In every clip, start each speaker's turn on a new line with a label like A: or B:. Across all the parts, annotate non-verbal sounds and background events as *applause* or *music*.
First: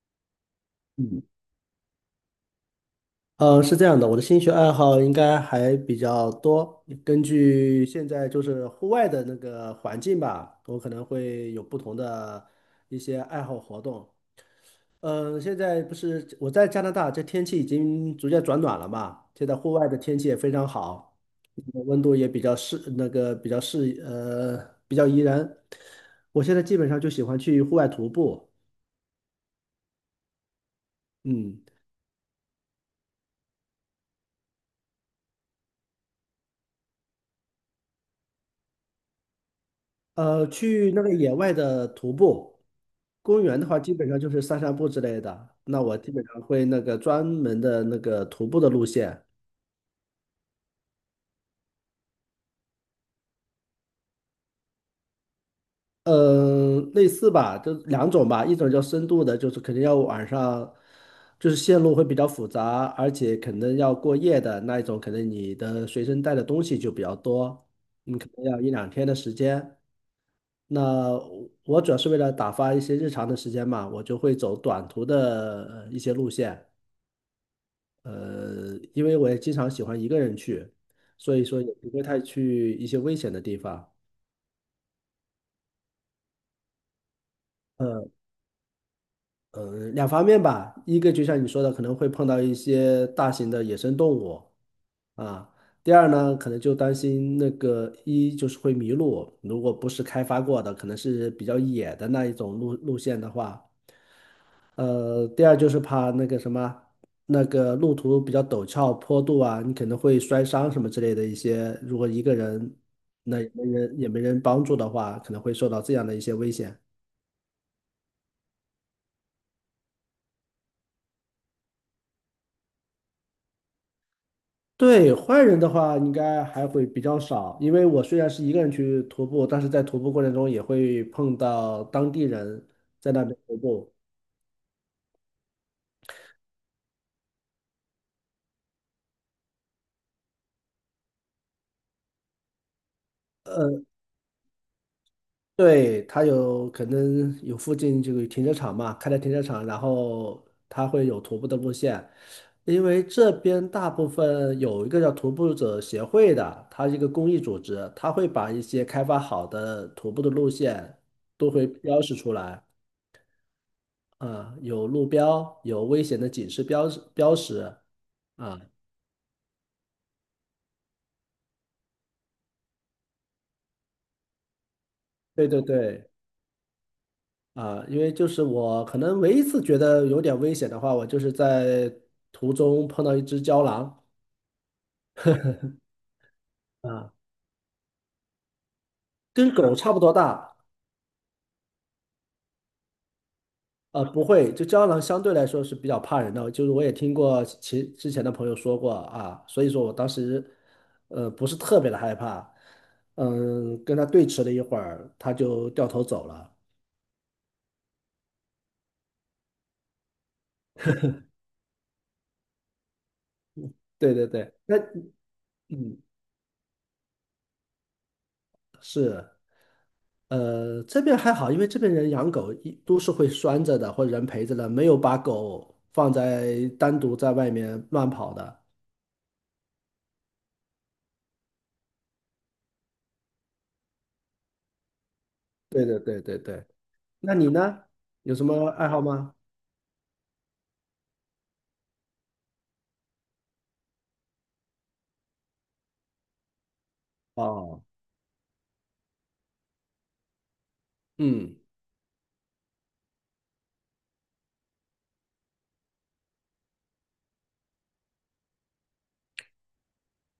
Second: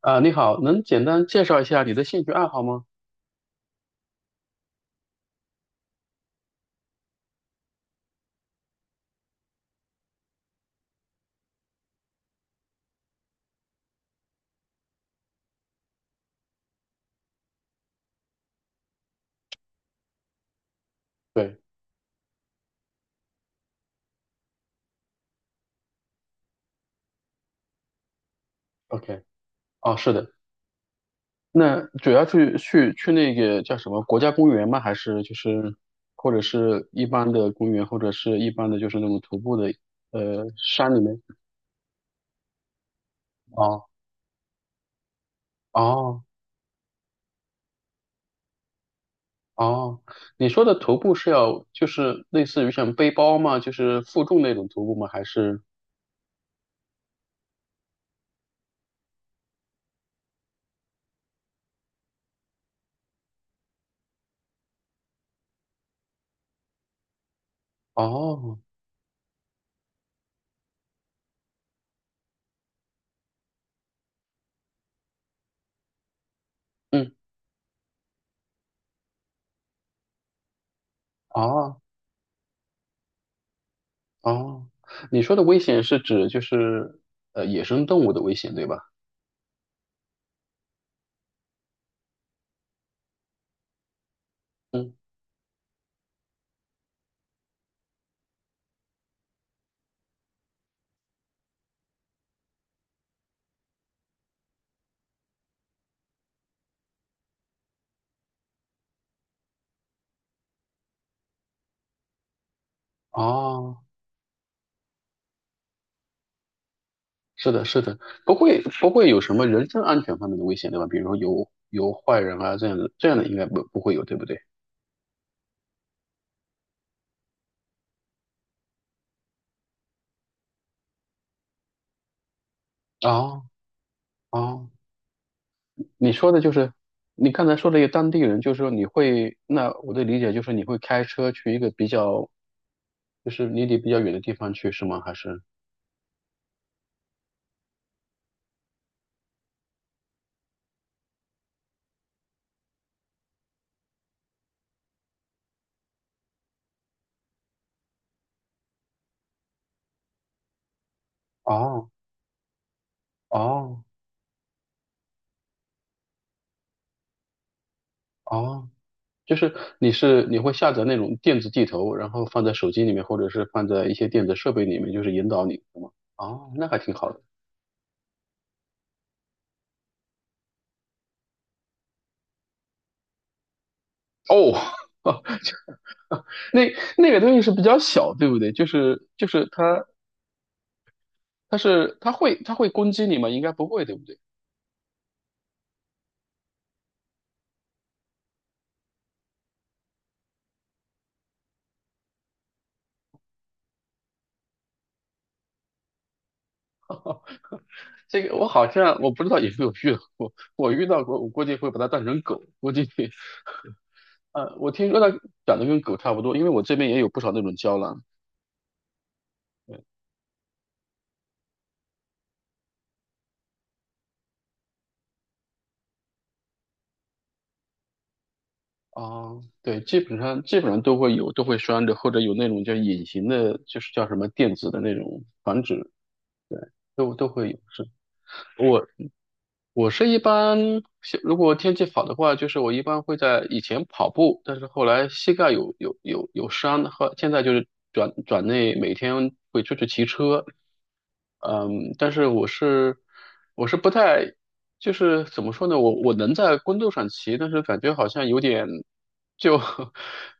A: 啊，你好，能简
B: 嗯，
A: 单介绍一下你的兴趣爱好吗？
B: 是这样的，我的兴趣爱好应该还比较多。根据现在就是户外的那个环境吧，我可能会有不同的一些爱好活动。现在不是我在加拿大，这天气已经逐渐转暖了嘛，现在户外的天气也非常好，
A: 对
B: 温度也比较适，那个比较比较宜人。我现在基本上就喜欢去户外徒步，
A: ，OK，哦，是的，
B: 嗯，
A: 那主要去那个叫什么国家公园吗？还是就是或者是一般的公园，或者是一般的就是那种徒步的山
B: 去
A: 里
B: 那个
A: 面？
B: 野外的徒步。公园的话，
A: 哦
B: 基本上就是散散步之类的。那我基
A: 哦
B: 本上会那个专门的那个徒步的路线，
A: 哦，你说的徒步是要就是类似于像背包吗？就是负重那种徒步吗？还是
B: 嗯，类似吧，就两种吧，一种叫深度的，就是肯定要晚上，就是线路会比较复杂，而且可能要过夜的那一种，可能你的随身带的东西就比较多，你可能
A: 哦
B: 要一两天的时间。那我主要是为了打发一些日常的时间嘛，我就会走短途的一些路线。
A: 嗯
B: 因为我也经常喜欢一个人去，所以说也
A: 哦
B: 不会太去一些危险的地方。
A: 哦，你说的危险是指就是野生动
B: 呃，
A: 物的危险对吧？
B: 两方面吧，一个就像你说的，可能会碰到一些大型的野生动物
A: 嗯。
B: 啊。第二呢，可能就担心那个一就是会迷路，如果不是开发过的，可能是比较野的那一种路线的话，第二就是怕那个什么，那个路途比较陡峭、坡度啊，你可能会摔伤什么之类的一些。如果一个人，那
A: 哦，
B: 也没人帮助的话，可能会受到这样的一些危险。
A: 是的，是的，不会有什么人身安全方面的危险，对吧？比如说有坏人啊这样的，这样的应该不会有，对不对？
B: 对，坏人的话，应该还会比较少，因为我虽然是一个人去徒步，但是在徒步过程中也会碰到当地人在那边
A: 哦
B: 徒步。
A: 哦，你说的就是你刚才说的一个当地人，就是说你会，那我的理解就是你会开车去一个比较，就是离你比较远的地方去，是吗？还是？
B: 对，它有可能有附近这个停车场嘛，开的停车场，然后它会有徒步的路线，因为这边大部分有一个叫徒步者协会的，它是一个公益组织，它会把一些开发好的徒步的路线都会
A: 哦
B: 标示出来，
A: 哦
B: 啊，有路标，有危险的警示标志标识，啊，
A: 哦，就是你会下载那种电子地图，然后放在手机里面，或者是放在一些电子设备里面，就是引导
B: 对
A: 你，
B: 对
A: 是吗？
B: 对。
A: 哦，那还挺好的。
B: 啊，因为就是我可能唯一一次觉得有点危险的话，我就是在途中碰到一只郊狼，
A: 哦，*laughs* 那那
B: 啊，
A: 个东西是比较小，对不对？就是
B: 跟狗
A: 它
B: 差不多大，
A: 它是它会它会攻击你吗？应该不会，对不对？
B: 不会，就胶囊相对来说是比较怕人的，就是我也听过之前的朋友说过啊，所以说我当时，不是特别的害怕，嗯，跟它对峙了一会儿，它就掉头走了。
A: 这个我好像我不知道有没有遇到过，我遇到过，我估计会把它当成狗，估计，
B: 对对对，
A: 我
B: 那
A: 听说它长得跟狗
B: 嗯，
A: 差不多，因为我这边也有不少那种胶囊
B: 是，这边还好，因为这边人养狗一都是会拴着的，或者人陪着的，没有把狗放在单独在外面乱跑的。
A: 啊，对，基本上都会有，都会拴着，或者有那种叫隐形的，就是叫什么电子的那种防
B: 对
A: 止，
B: 对对对对，
A: 都
B: 那你
A: 会有。
B: 呢？
A: 是，
B: 有什么爱好吗？
A: 我是一般，像如果天气好的话，就是我一般会在以前跑步，但是后来膝盖有伤，后现在就是
B: 哦。
A: 转转内每天会出去骑车，
B: 嗯，
A: 嗯，但是我是不太，就是怎么说呢，我能在公路上骑，但是感觉好像有点。就 *laughs*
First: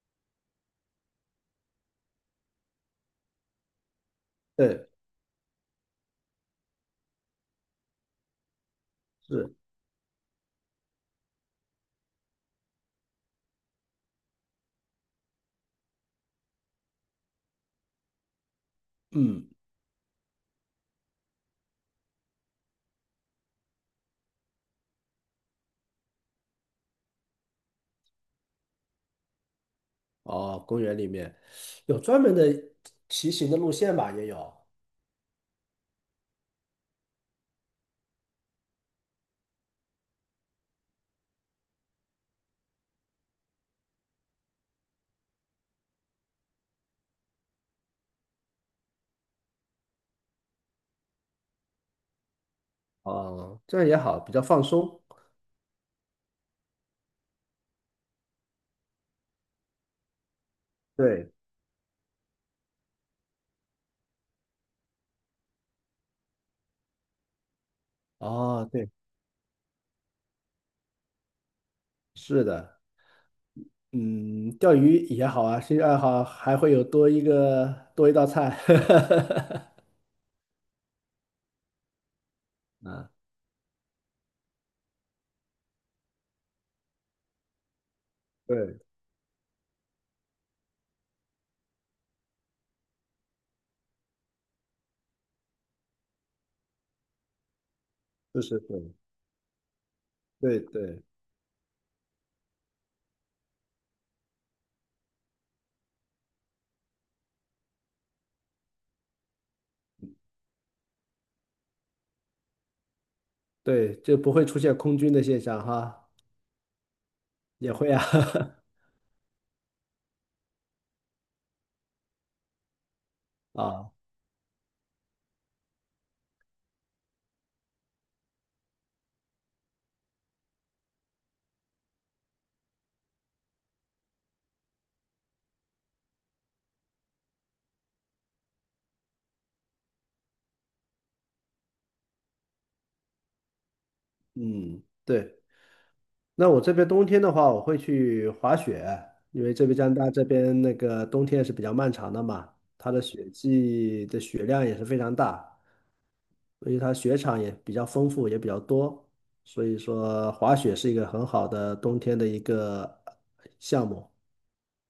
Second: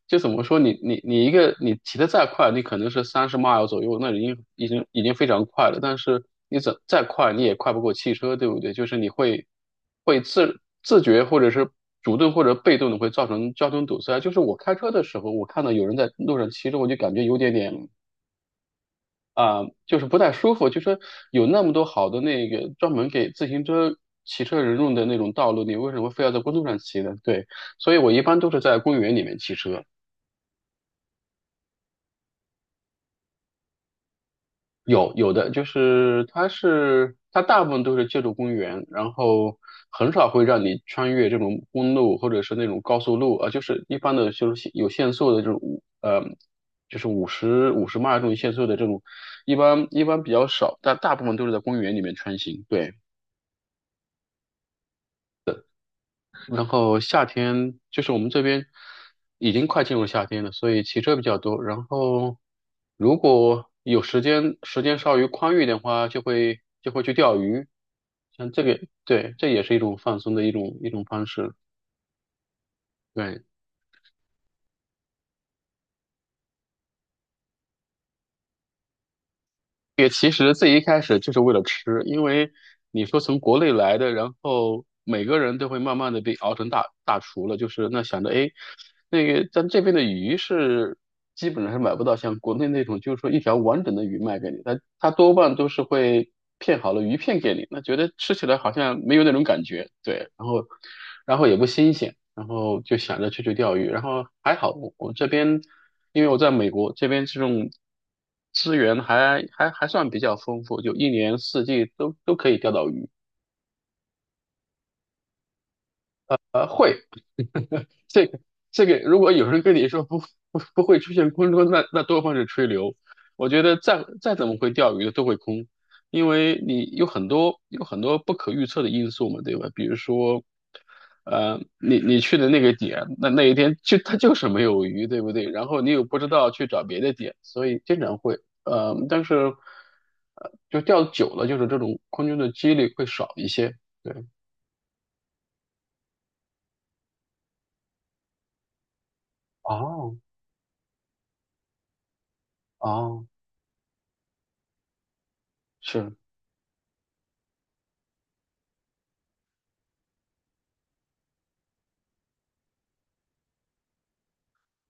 A: 就怎么说你一个你骑的再快，你可能是30 mile 左右，那已经已经
B: 对，
A: 已经非常快了。但是你怎再快，你也快不过汽车，对不对？就是你会
B: 是，
A: 会自觉或者是主动或者被动的会造成交通堵塞。就是我开车的时候，我看到有人在路上骑着，我就感觉有点点
B: 嗯，
A: 啊、就是不太舒服。就说有那么多好的那个专门给自行车，骑车人用的那种道路，你为什么非要在公路上骑呢？对，所以我一般都是在公园里面骑车。
B: 哦，公园里面有专门的骑行的路线吧？也有，
A: 有的就是它大部分都是借助公园，然后很少会让你穿越这种公路或者是那种高速路啊，就是一般的就是有限速的这种就是五十迈这种限速的这种，一般比较少，但大部分都是在公园里面穿行。对。
B: 哦，这样也好，比较放松。
A: 然后夏天就是我们这边已经快进入夏天了，所以骑车比
B: 对，
A: 较多。然后如果有时间，时间稍微宽裕的话，就会去钓鱼。像这
B: 哦，
A: 个，
B: 对，
A: 对，这也是一种放松的一种方式。
B: 是的，
A: 对。
B: 嗯，钓鱼也好啊，兴趣爱好还会有多一个多一道菜，*laughs*
A: 也其实最一开始就是为了吃，因为你
B: 啊，
A: 说从国内来的，然后每个人都会慢慢的被熬成大厨了，就是那想着哎，
B: 对，
A: 那个咱这边的鱼是基本上是买不到像国内那种，就是说一条完整的鱼卖给你，它多半都是会片好了鱼片给你，那觉得吃
B: 是
A: 起
B: 是
A: 来好
B: 是，
A: 像没有那种感觉，对，然
B: 对
A: 后
B: 对，
A: 也不新鲜。然后就想着去钓鱼，然后还好我这边，因为我在美国这边这种资源还算比较丰富，就一年四季都可以钓到鱼，
B: 对，就不会出现空军的现象哈，
A: 会
B: 也
A: *laughs*
B: 会啊，
A: 这个这个，如果有人跟你说不会出现空中，那多半是吹牛。我
B: *laughs*
A: 觉得
B: 啊，
A: 再怎么会钓鱼的都会空，因为你有很多不可预测的因素嘛，对吧？比如说，你去的那个点，那一天就它就是没有鱼，对不对？然后你又不知道去找别的点，所以经常会，但是就钓久了，就是这种空中的几率会少一些。对，
B: 嗯，对。那我这边冬天的话，我会去滑雪，因为这边加拿大
A: 哦
B: 这边那个冬天是比较漫长的嘛，它的
A: 哦，
B: 雪季的雪量也是非常大，
A: 是。
B: 所以它雪场也比较丰富，也比较多，所以说滑雪是一个很好的冬天的一个项目。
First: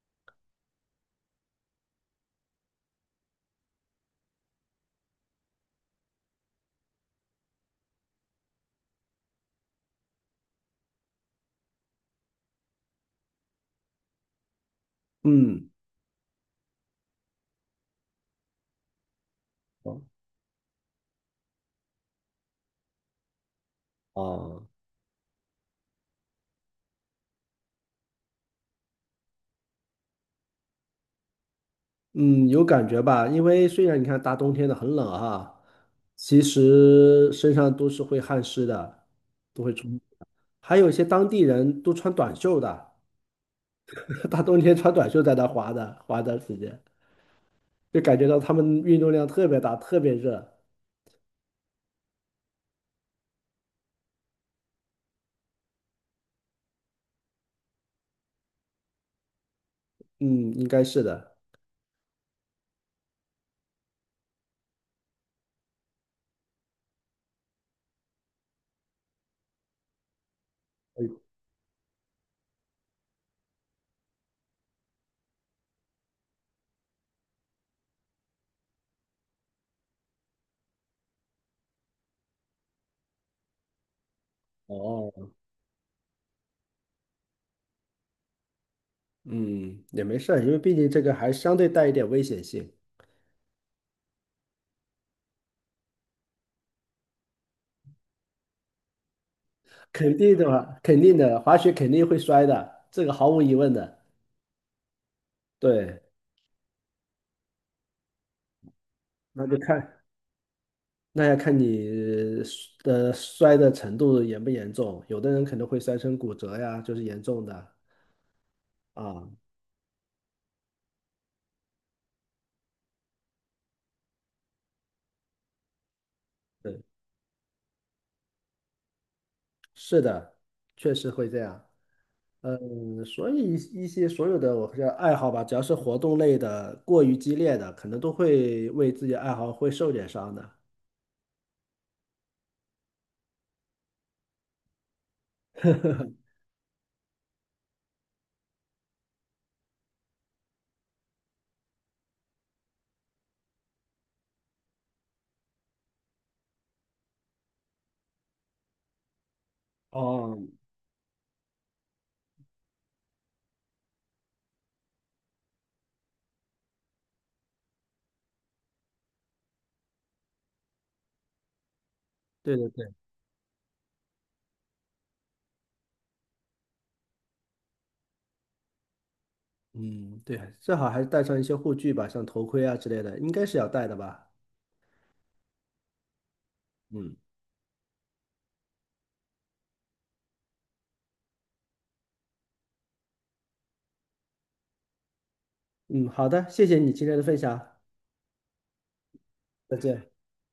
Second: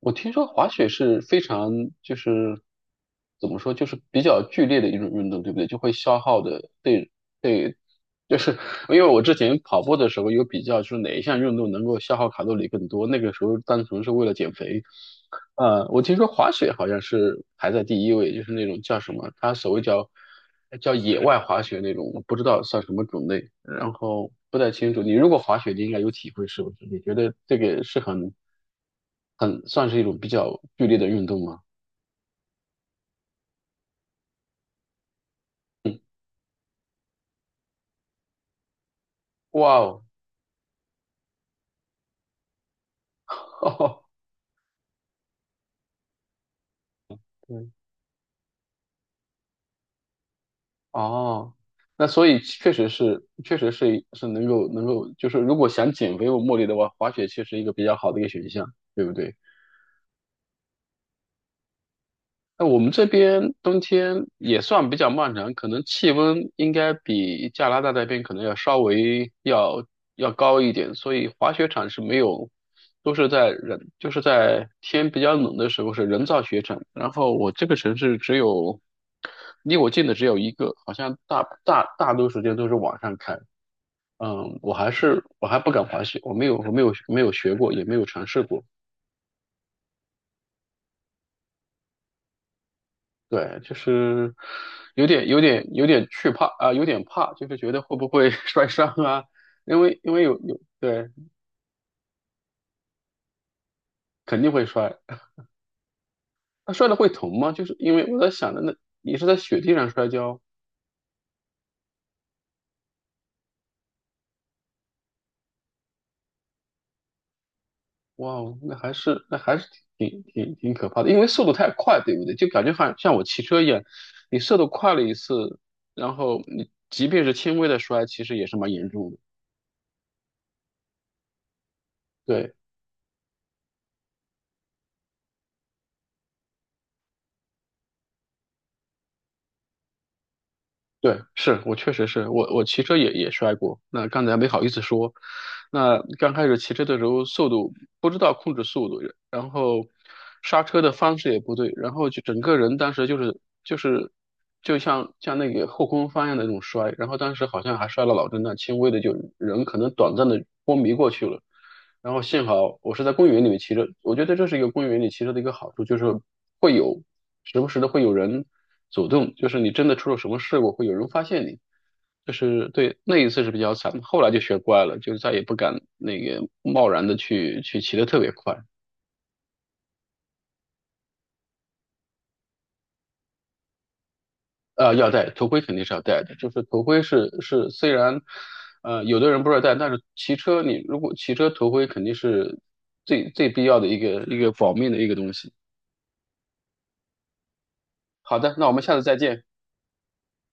A: 我听说滑雪是非常就是怎么说，就是比较剧烈的一种运动，对不对？就会消耗的，对对，就是因为我之前跑步的时候有比较，就是哪一项运动能够消耗卡路里更多，那个时候单纯是为了减肥。
B: 嗯，
A: 我听说滑雪好像是排在第一位，就是那种叫什么，它所谓
B: 哦，
A: 叫野外滑雪那种，我不知道算什么种类。然后不
B: 哦，
A: 太清楚。你如果滑雪，你应该有体会，是不是？你觉得这个是很算是一种比较剧烈的运动吗？
B: 嗯，有感觉吧？因为虽然你看大冬天的很冷哈，
A: 嗯，
B: 其实身上都是会汗湿的，都会
A: 哇
B: 出。
A: 哦，
B: 还有一些当地人都穿短袖的，
A: *laughs* 哦
B: *laughs* 大冬天穿短袖在那滑的，滑的时间
A: 对，
B: 就感觉到他们运动量特别大，特别热。
A: 哦，那所以确实是，确实是能够，就是如果想减肥或目的的话，滑雪确实一个比较好的一个选项，对不对？
B: 嗯，应该是的。
A: 那我们这边冬天也算比较漫长，可能气温应该比加拿大那边可能要稍微要高一点，所以滑雪场是没有，都是在人就是在天比较冷的时候是人造雪场。然后我这个城市只有离我近的只有一个，好像大多时间都是晚上开。嗯，我还是
B: 哦，
A: 我还不敢滑雪，我没有学过，也没有尝试过。
B: 嗯，也没事儿，因为毕竟这个还相对带一点危险性，
A: 对，就是有点惧怕啊、有点怕，就是觉得会不会 *laughs* 摔伤啊？因为因
B: 肯
A: 为
B: 定
A: 有
B: 的
A: 有
B: 嘛，肯
A: 对，
B: 定的，滑雪肯定会摔的，这个毫无疑问的。
A: 肯定会摔。
B: 对，
A: 那摔了会疼吗？就是因为我在想着，那你是在
B: 那就
A: 雪地
B: 看，
A: 上摔跤，
B: 那要看你的摔的程度严不严重，有的人可能会摔成骨折呀，就是严重的
A: 哇哦，那还是
B: 啊。
A: 那还是挺挺挺可怕的，因为速度太快，对不对？就感觉好像像我骑车一样，你速度快了一次，然后你
B: 对，
A: 即便是轻微的摔，其实也是蛮严重的。
B: 是的，确实会这样。
A: 对，
B: 嗯，所以一一些所有的我叫爱好吧，只要是活动类的，过于激烈的，可能都会为自己爱好会受点伤的。
A: 对，是我确实是我骑车也摔过，那刚才没好意思说。那刚开始骑车的时候，速度不知道控制速度，然后刹车的方式也不对，然后就整个人当时就是就像那个后空翻一样的那种摔，然后当时好像还摔了脑震荡，轻微的就人可能短暂的
B: 哦，
A: 昏迷过去了。然后幸好我是在公园里面骑车，我觉得这是一个公园里骑车的一个好处，就是会有时不时的会有人走动，就是你真的出了什么事故，会有人发现你。就
B: 对对
A: 是
B: 对，
A: 对那一次是比较惨，后来就学乖了，就再也不敢那个贸然的去骑的特别快。
B: 嗯，对，最好还是带上一些护具吧，像头盔啊之类的，应该是要带的吧。
A: 要戴头盔肯定是要戴的，就是头盔
B: 嗯，
A: 是虽然，有的人不知道戴，但是骑车你如果骑车头盔肯定是最必要的一个保命的一个东西。
B: 嗯，好的，谢谢你今天的分享，
A: 好的，那我们下次再见。
B: 再见。